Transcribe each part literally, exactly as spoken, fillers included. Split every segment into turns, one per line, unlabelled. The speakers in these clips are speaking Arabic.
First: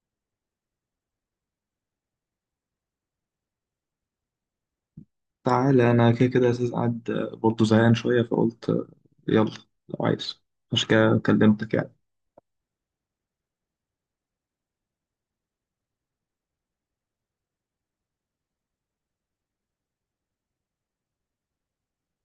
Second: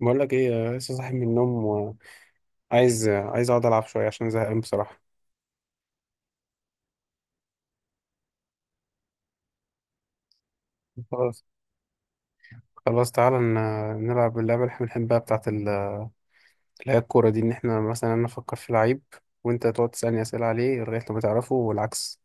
بقول لك ايه، آه، لسه صاحي من النوم. وعايز عايز اقعد العب شويه عشان زهقان بصراحه.
تعالى انا كده كده اساس قاعد. برضه زهقان شويه فقلت يلا لو عايز، عشان كده
خلاص
كلمتك يعني.
خلاص، تعالى ن- نلعب اللعبه اللي احنا بنحبها بتاعه ال- اللي هي الكوره دي. ان احنا مثلا انا افكر في لعيب، وانت تقعد تسالني اسئله عليه لغايه لما تعرفه والعكس.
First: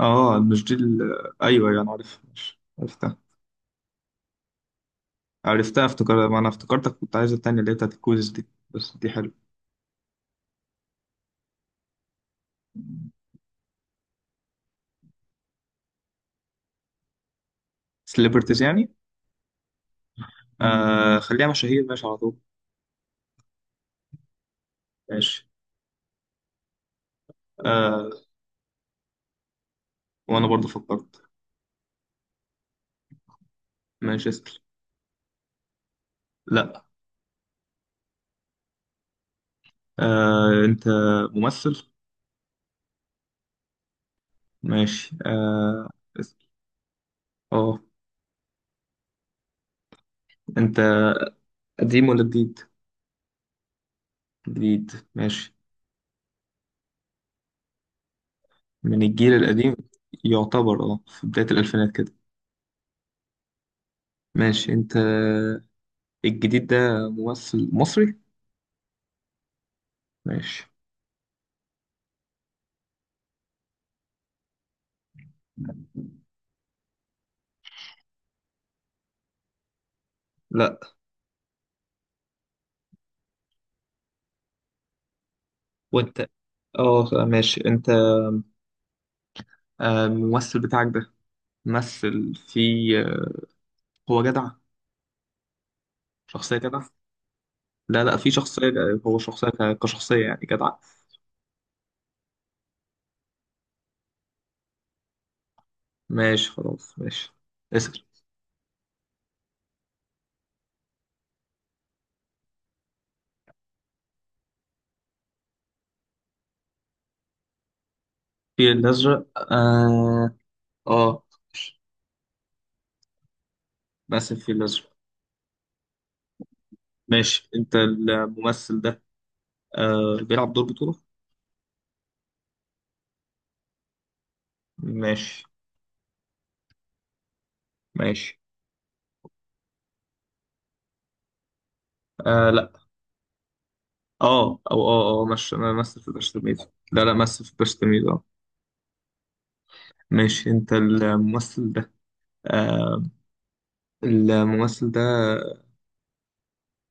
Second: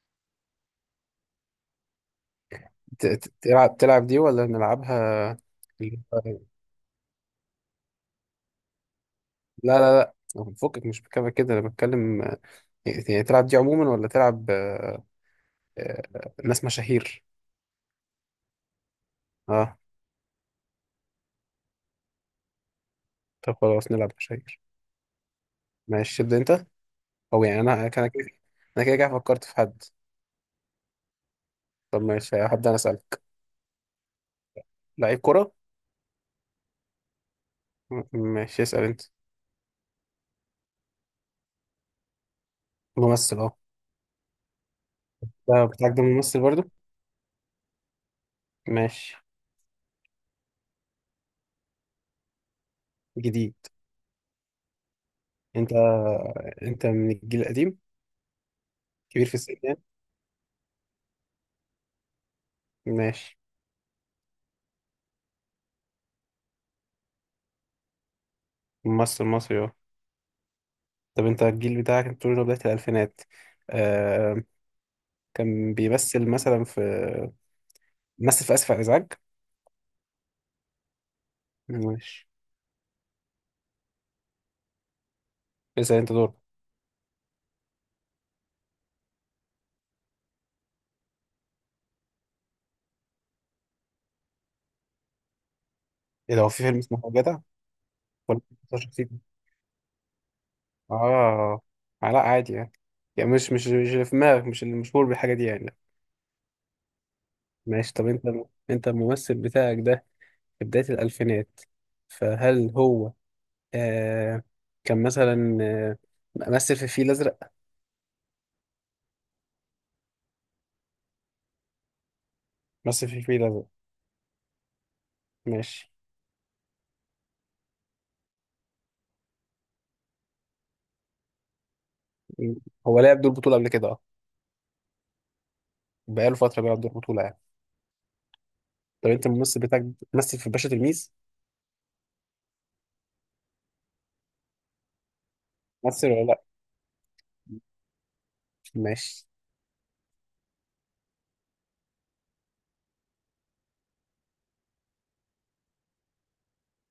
اه، مش دي ال- ايوه يعني عارف، مش
ت-
عرفتها.
ت- تلعب تلعب دي ولا نلعبها؟
عرفتها
ال-
افتكر، ما انا افتكرتك كنت عايز التانية اللي هي بتاعت الكويز دي، بس دي حلوه.
لا لا لا، فكك، مش بتكلم كده، انا بتكلم، آه، يعني تلعب دي عموما ولا تلعب؟ آه، آه، ناس مشاهير.
سليبرتيز يعني.
اه.
آه خليها مشاهير، ماشي على طول.
طب خلاص نلعب مشاهير.
ماشي.
ماشي، تبدا انت. هو يعني انا كان
آه
كده. انا كده كده فكرت في حد.
وانا برضه فكرت.
طب ماشي، هبدأ انا اسالك.
ماشي اسال.
لعيب كرة.
لا.
م- ماشي اسال انت.
آه انت ممثل.
ممثل اهو.
ماشي
ده
اه.
بتاعك ده ممثل
اسال.
برضو؟
اه.
ماشي.
انت قديم ولا جديد؟
جديد.
جديد ماشي.
انت انت من الجيل القديم.
من
كبير
الجيل
في السن
القديم.
يعني.
يعتبر اه، في بداية الألفينات كده.
ماشي.
ماشي أنت. الجديد ده ممثل مصري.
ممثل مصري اهو.
ماشي.
طب انت الجيل بتاعك انت بتقول إنه بداية الالفينات، آه... كان بيمثل مثلا في، مثل في اسف على الازعاج؟
لا.
ماشي. اسال انت
وأنت
دور.
اه ماشي. أنت آه، الممثل بتاعك ده مثل في آه، هو جدع،
ايه ده، هو
شخصية
في فيلم
جدع.
اسمه جدع
لا لا، في
ولا؟
شخصية. هو شخصية ك- كشخصية يعني جدع.
اه. آه، لا عادي يعني، يعني مش مش مش اللي في دماغك، مش اللي مشهور بالحاجة دي يعني.
ماشي خلاص ماشي.
ماشي.
اسأل.
طب انت انت الممثل بتاعك ده، في بداية الألفينات، فهل هو آه كان مثلا آه مثل في الفيل الأزرق؟
في الأزرق، اه. اه،
مثل في الفيل الأزرق.
مثل في الأزرق.
ماشي.
ماشي أنت الممثل ده آه بيلعب دور بطولة.
م- هو لعب دور بطولة قبل كده، اه.
ماشي.
بقاله فترة بيلعب دور بطولة يعني.
ماشي
طب انت الممثل بتاعك مثل في باشا تلميذ؟
آه. لا. اه او اه اه، مش ممثل في
مثل ولا
باشا
لا؟
تلميذ. لا لا، ممثل في باشا تلميذ اه.
ماشي.
ماشي. انت الممثل ده آه الممثل ده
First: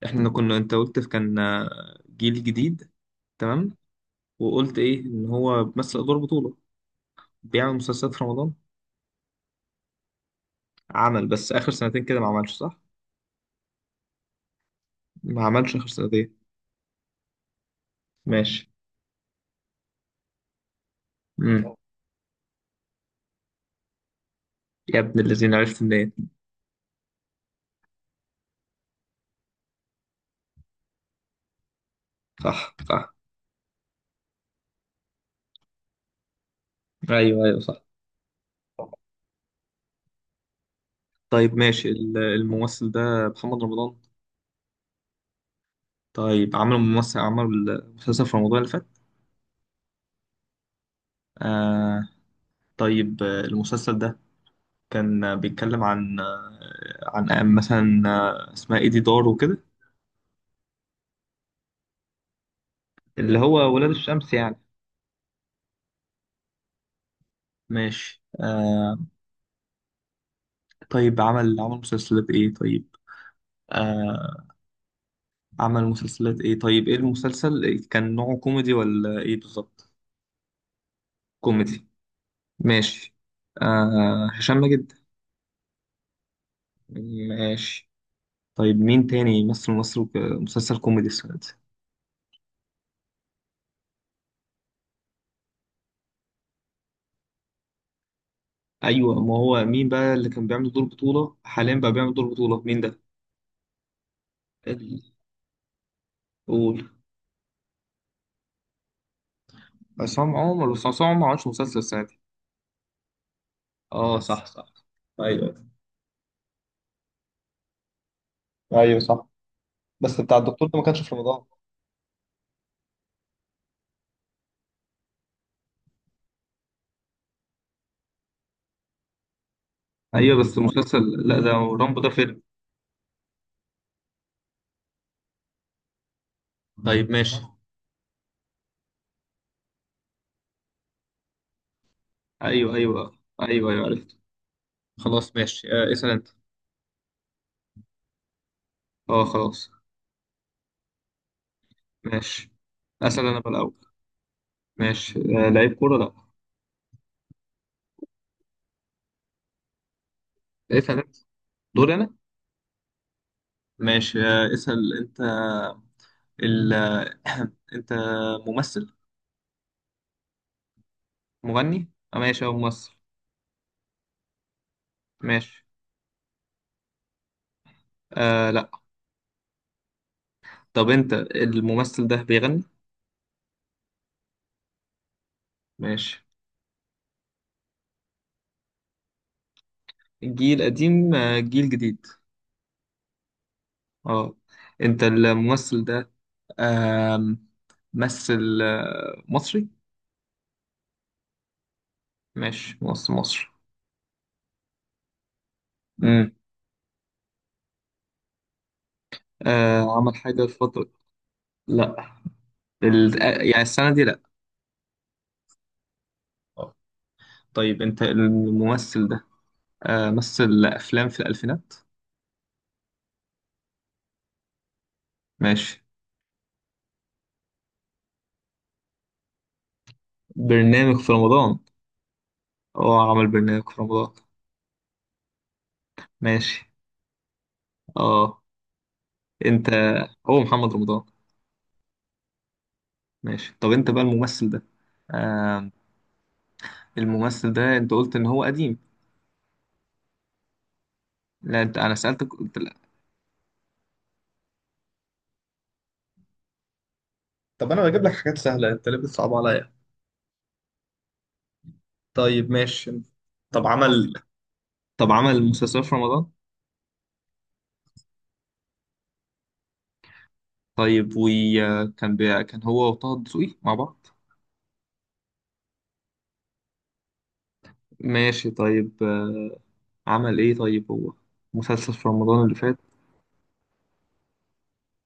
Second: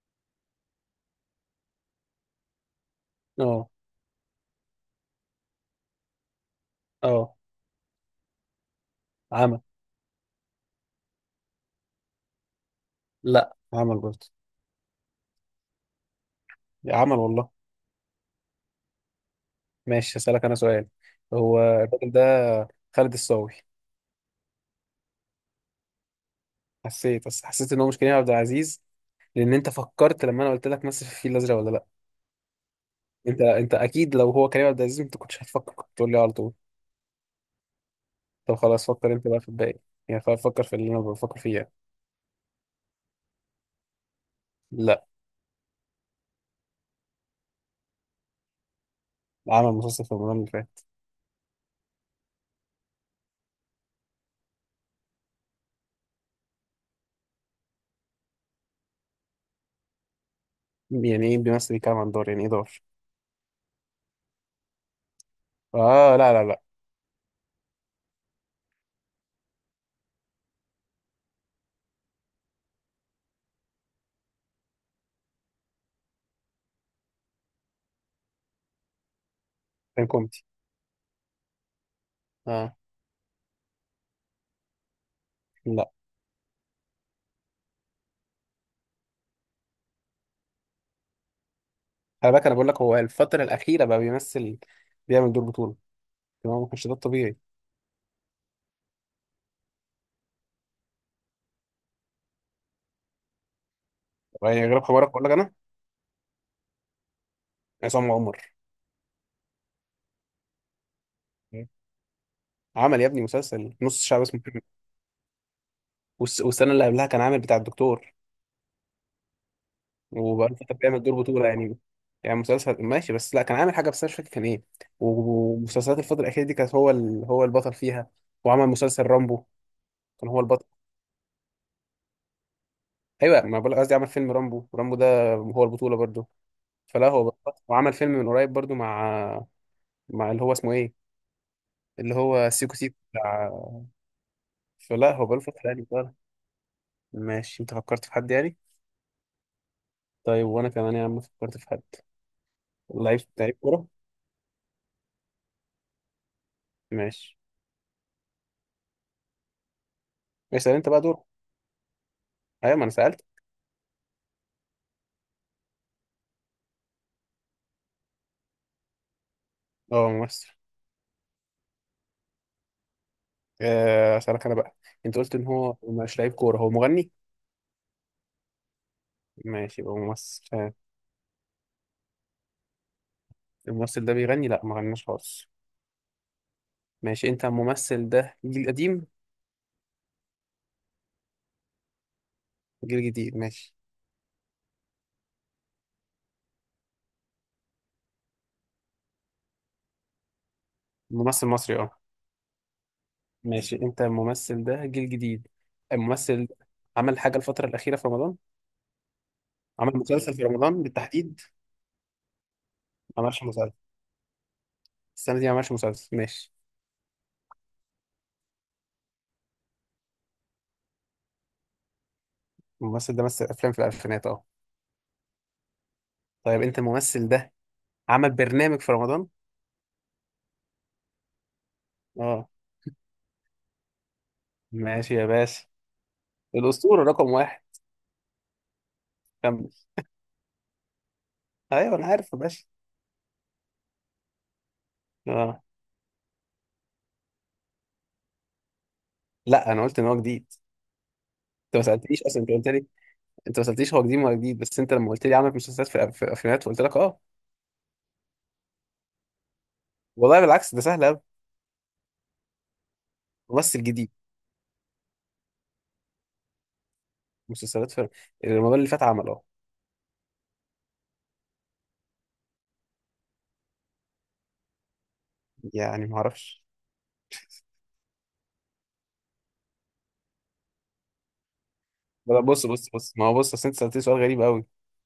احنا كنا، انت قلت كان آه، جيل جديد،
اه،
تمام. وقلت ايه، ان هو بيمثل ادوار بطولة،
اه،
بيعمل مسلسلات في رمضان.
عمل.
عمل، بس اخر سنتين كده ما عملش، صح.
لا عمل برضه.
ما عملش اخر سنتين.
عمل والله.
ماشي.
ماشي. هسألك أنا سؤال. هو
مم.
الراجل ده خالد الصاوي.
يا ابن الذين، عرفت منين؟
حسيت، بس حسيت إن هو مش كريم عبد العزيز، لأن أنت فكرت لما أنا قلت لك مثل في الفيل الأزرق ولا لأ.
صح صح.
أنت أنت أكيد لو هو كريم عبد العزيز أنت كنتش هتفكر، كنت تقول لي على طول.
ايوه ايوه صح.
طب خلاص، فكر أنت بقى في الباقي. يعني خلاص، فكر في اللي أنا بفكر
طيب
فيه يعني.
ماشي، ال- الممثل ده محمد رمضان.
لأ.
طيب، عملوا ممثل، عمل مسلسل في رمضان اللي فات.
عمل مسلسل في رمضان اللي فات.
آه. طيب آه، المسلسل ده كان آه، بيتكلم عن آه عن آه، مثلا آه، اسمها ايه دي، دار وكده.
يعني إيه بيمثل بيتكلم عن دار؟ يعني إيه دار؟
اللي هو ولاد الشمس يعني.
آه، لا، لا، لأ.
ماشي آه. طيب عمل عمل مسلسلات ايه طيب. آه، عمل مسلسلات ايه طيب، ايه المسلسل كان نوعه كوميدي ولا ايه بالظبط؟
كان كوميدي.
كوميدي.
آه.
ماشي. آه هشام ماجد.
لأ.
ماشي. طيب مين تاني يمثل مصر في مسلسل كوميدي السنة دي؟
خلي بالك، أنا بقول لك هو الفترة الأخيرة بقى بيمثل، بيعمل دور بطولة. تمام، ما كانش ده الطبيعي.
ايوه، ما هو مين بقى اللي كان بيعمل دور بطولة؟ حاليا بقى بيعمل دور بطولة مين ده؟
يعني غير
ال-
حوارك أقول لك أنا.
قول.
عصام عمر.
عصام عمر. بس عصام عمر ما عملش مسلسل السنة دي.
عمل يا ابني مسلسل نص
اه
الشعب اسمه
صح
محمد.
صح. ايوه
والس- والسنه اللي قبلها كان عامل بتاع الدكتور.
ايوه صح. بس بتاع
وبقاله
الدكتور
فتره
ده ما كانش
بيعمل
في
دور
رمضان.
بطوله يعني. يعني مسلسل ماشي، بس لا كان عامل حاجه بس أنا مش فاكر كان ايه. ومسلسلات الفتره الاخيره دي كانت هو ال... هو البطل فيها. وعمل مسلسل رامبو. كان
ايوه
هو
بس
البطل.
المسلسل. لا، ده رامبو ده فيلم.
ايوه، ما بقول قصدي عمل فيلم رامبو، ورامبو ده هو البطوله برضه. فلا،
طيب
هو
ماشي.
بطل. وعمل فيلم من قريب برضه مع مع اللي هو اسمه ايه، اللي هو
ايوه
سيكو سيكو
ايوه
بتاع.
ايوه ايوه عرفت.
فلا هو
خلاص
بقاله فتره
ماشي،
يعني
آه اسال
بطل.
انت.
ماشي. انت فكرت في حد يعني؟
اه خلاص.
طيب وانا كمان يا عم فكرت في حد.
ماشي.
لعيب،
اسال انا بقى
لعيب
الاول.
كورة.
ماشي آه لعيب كوره، لا.
ماشي. اسأل انت
اسال
بقى
انت.
دور.
دوري انا.
ايوه، ما انا سألت.
ماشي آه اسال انت. ال... انت ممثل.
اه، ممثل.
مغني؟ آه ماشي، هو ممثل.
آه، اسألك انا بقى. انت قلت ان
ماشي.
هو مش لعيب كورة، هو مغني؟
آه لا.
ماشي، يبقى ممثل. آه،
طب انت الممثل ده بيغني؟
الممثل ده بيغني؟ لا ما غناش خالص.
ماشي.
ماشي. انت الممثل ده جيل قديم؟
جيل قديم، آه جيل جديد.
جيل جديد. ماشي.
اه. انت الممثل ده آه مثل آه مصري.
ممثل مصري اه.
ماشي، ممثل مصري.
ماشي. انت الممثل ده جيل جديد.
امم.
الممثل ده عمل حاجة الفترة الأخيرة في رمضان؟ عمل
آه عمل
مسلسل
حاجة
في رمضان
الفترة.
بالتحديد.
لا. ال...
ما
آه،
عملش
يعني
مسلسل.
السنة دي لا.
السنة دي ما عملش مسلسل. ماشي.
آه. طيب انت الممثل ده آه مثل افلام في الالفينات.
الممثل ده مثل أفلام في الألفينات اه.
ماشي.
طيب، انت الممثل ده عمل برنامج في رمضان
برنامج في رمضان؟
اه.
اه، عمل برنامج في رمضان.
ماشي يا باشا.
ماشي
الأسطورة رقم واحد.
اه. انت،
كمل.
هو محمد رمضان.
ايوه انا عارف يا باشا.
ماشي. طب انت بقى الممثل ده.
اه،
آه. الممثل ده، انت قلت ان هو قديم.
لا انا قلت ان هو جديد.
لا
انت
انت،
ما
انا
سألتنيش
سألتك
اصلا، انت
قلت
قلت
لا.
لي. انت ما سألتنيش هو جديد ولا جديد، بس انت لما قلت لي عمل مسلسلات في في افلامات فقلت لك اه.
طب انا بجيب لك حاجات سهله، انت ليه بتصعب عليا؟
والله بالعكس، ده سهل قوي.
طيب ماشي. طب
ممثل جديد.
عمل طب عمل مسلسل في رمضان؟
مسلسلات في رمضان اللي فات عمل اه.
طيب وكان بي... كان هو وطه دسوقي مع بعض.
يعني ما اعرفش.
ماشي. طيب آه، عمل ايه طيب هو؟ مسلسل في
لا،
رمضان اللي
بص
فات؟
بص بص، ما هو بص اصل انت سألتني سؤال غريب قوي.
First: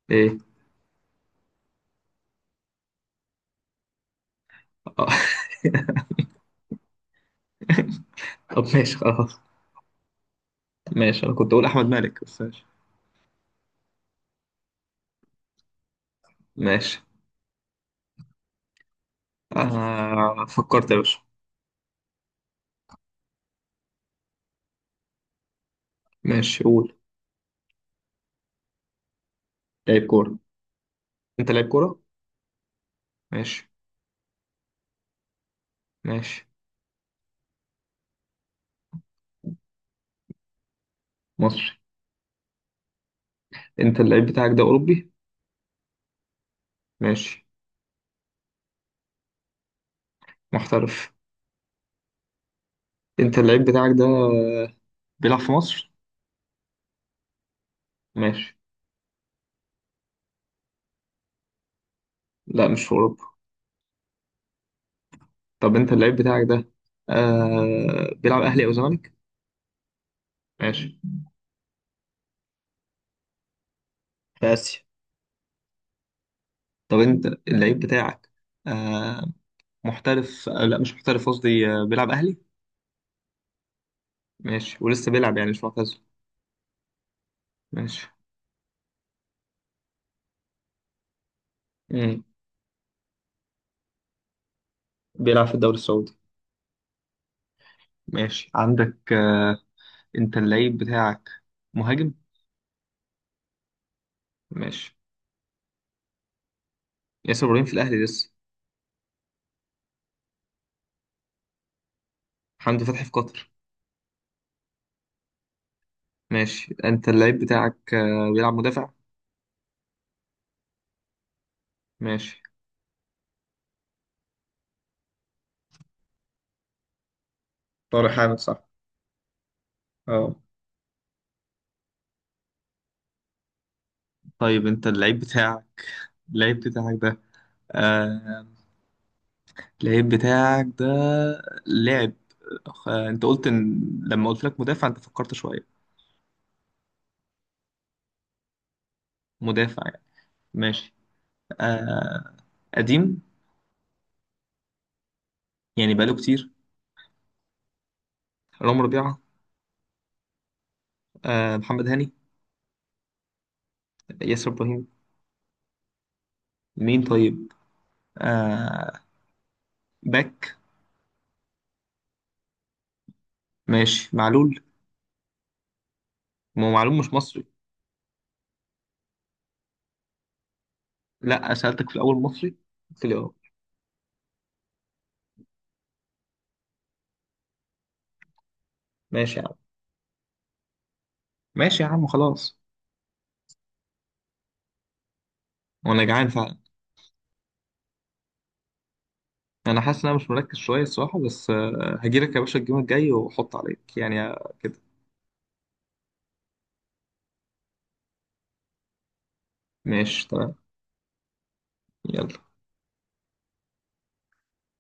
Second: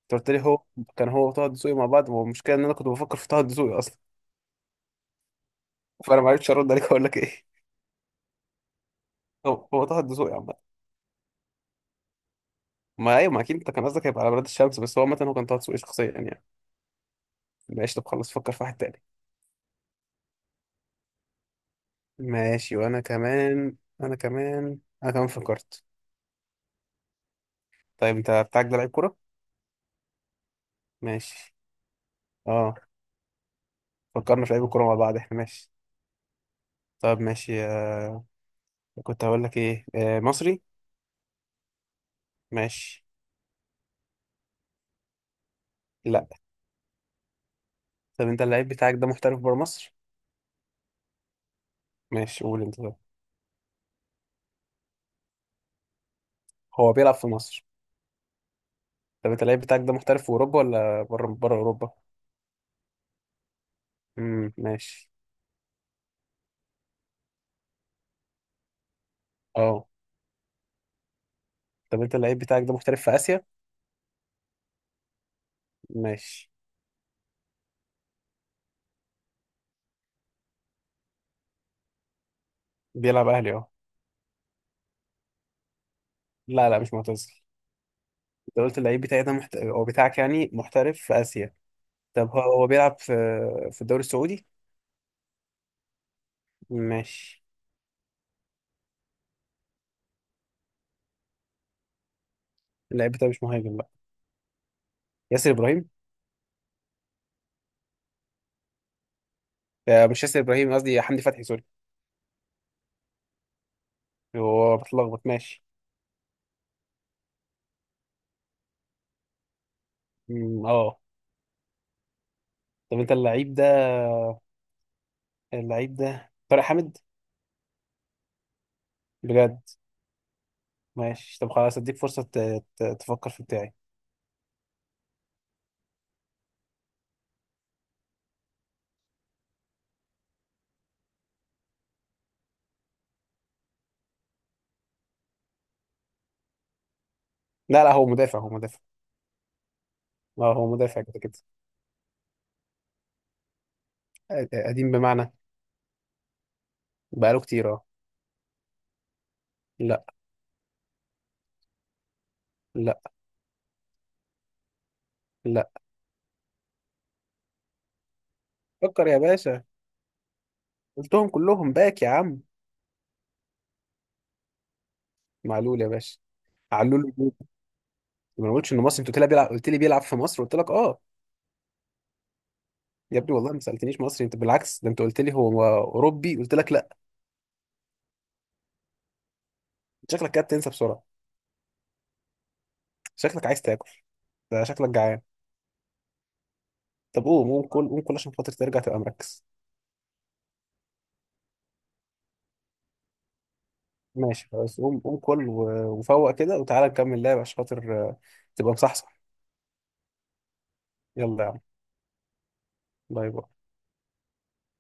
انت قلت
ايه.
لي هو كان هو وطه الدسوقي مع بعض، والمشكله ان انا كنت بفكر في طه الدسوقي اصلا.
آه.
فانا ما عرفتش ارد عليك اقول لك ايه.
طب ماشي خلاص.
هو هو طه الدسوقي عامة.
ماشي، انا كنت اقول احمد مالك بس ماشي.
ما ايوه، ما اكيد انت كان قصدك هيبقى على بلاد الشمس، بس هو عامة هو كان طه دسوقي شخصيا يعني.
ماشي
ماشي. طب خلص، فكر في واحد تاني.
آه فكرت يا باشا.
ماشي. وانا كمان انا كمان انا كمان فكرت.
ماشي قول.
طيب، انت بتاعك ده لعيب كورة؟
لعيب كورة. انت
ماشي
لعيب كورة؟
اه.
ماشي.
فكرنا في لعيب الكورة مع بعض احنا، ماشي.
ماشي.
طب ماشي. آه. كنت هقول لك ايه، آه. مصري.
مصري.
ماشي.
انت اللعيب بتاعك ده أوروبي؟
لا.
ماشي.
طب انت اللعيب بتاعك ده محترف بره مصر؟
محترف.
ماشي. قول انت ده.
انت اللعيب بتاعك ده بيلعب في مصر؟
هو بيلعب في مصر.
ماشي.
طب انت اللعيب بتاعك ده محترف في اوروبا ولا بره بره اوروبا؟
لا مش في أوروبا.
امم، ماشي.
طب انت اللعيب بتاعك ده آه بيلعب أهلي أو زمالك؟
اه.
ماشي.
طب انت اللعيب بتاعك ده محترف في اسيا؟
في آسيا.
ماشي.
طب انت اللعيب بتاعك آه محترف آه لا مش محترف، قصدي آه بيلعب أهلي.
بيلعب اهلي اه.
ماشي. ولسه بيلعب يعني مش معتزل.
لا لا، مش معتزل.
ماشي.
انت قلت اللعيب بتاعي ده محت... او بتاعك يعني محترف في اسيا.
مم.
طب هو هو بيلعب في في الدوري السعودي.
بيلعب في الدوري السعودي.
ماشي.
ماشي. عندك آه، انت اللعيب بتاعك مهاجم؟
اللعيب بتاعي مش مهاجم بقى.
ماشي.
ياسر ابراهيم.
ياسر ابراهيم في الاهلي لسه.
آه، مش ياسر ابراهيم، قصدي حمدي فتحي، سوري.
حمدي فتحي في قطر.
هو بتلخبط ماشي.
ماشي، انت اللعيب بتاعك آه، بيلعب مدافع.
أمم، اه.
ماشي.
طب انت اللعيب ده، اللعيب ده طارق حامد.
طارق حامد صح؟
بجد.
اه.
ماشي. طب خلاص، اديك فرصة ت... ت... تفكر في بتاعي.
طيب انت اللعيب بتاعك اللعيب بتاعك ده آه... اللعيب بتاعك ده لعب آه... انت قلت ان، لما قلت لك مدافع انت فكرت شوية.
لا لا، هو مدافع، هو مدافع.
مدافع يعني.
اه، هو
ماشي
مدافع كده كده.
آه... قديم،
قديم بمعنى؟
يعني بقاله كتير.
بقاله كتير اه.
رامي ربيعة.
لا،
آه... محمد هاني.
لا،
ياسر ابراهيم.
لا.
مين طيب؟ آه...
فكر يا باشا.
باك.
قلتهم كلهم باك يا عم.
ماشي، معلول.
معلول يا باشا.
ما هو معلول
علول
مش
الجول.
مصري.
ما قلتش انه مصري، انت قلت لي بيلعب، قلت لي بيلعب في مصر قلت لك اه.
لا سألتك في الأول مصري، في
يا
الأول.
ابني والله ما سالتنيش مصري، انت بالعكس ده انت قلت لي هو اوروبي قلت لك لا.
ماشي يا عم.
شكلك كده بتنسى بسرعه.
ماشي يا عم خلاص.
شكلك عايز تاكل. ده شكلك جعان.
وأنا جعان فعلا.
طب قوم قوم كل، قوم كل عشان خاطر ترجع تبقى مركز.
أنا حاسس إن أنا مش مركز شوية الصراحة، بس آه، هجيلك يا باشا الجيم الجاي وحط عليك يعني
ماشي
آه، كده.
خلاص، قوم قوم كل، و- وفوق كده، وتعالى نكمل لعب عشان خاطر آه، تبقى مصحصح.
ماشي تمام.
يلا يا عم.
يلا.
باي باي.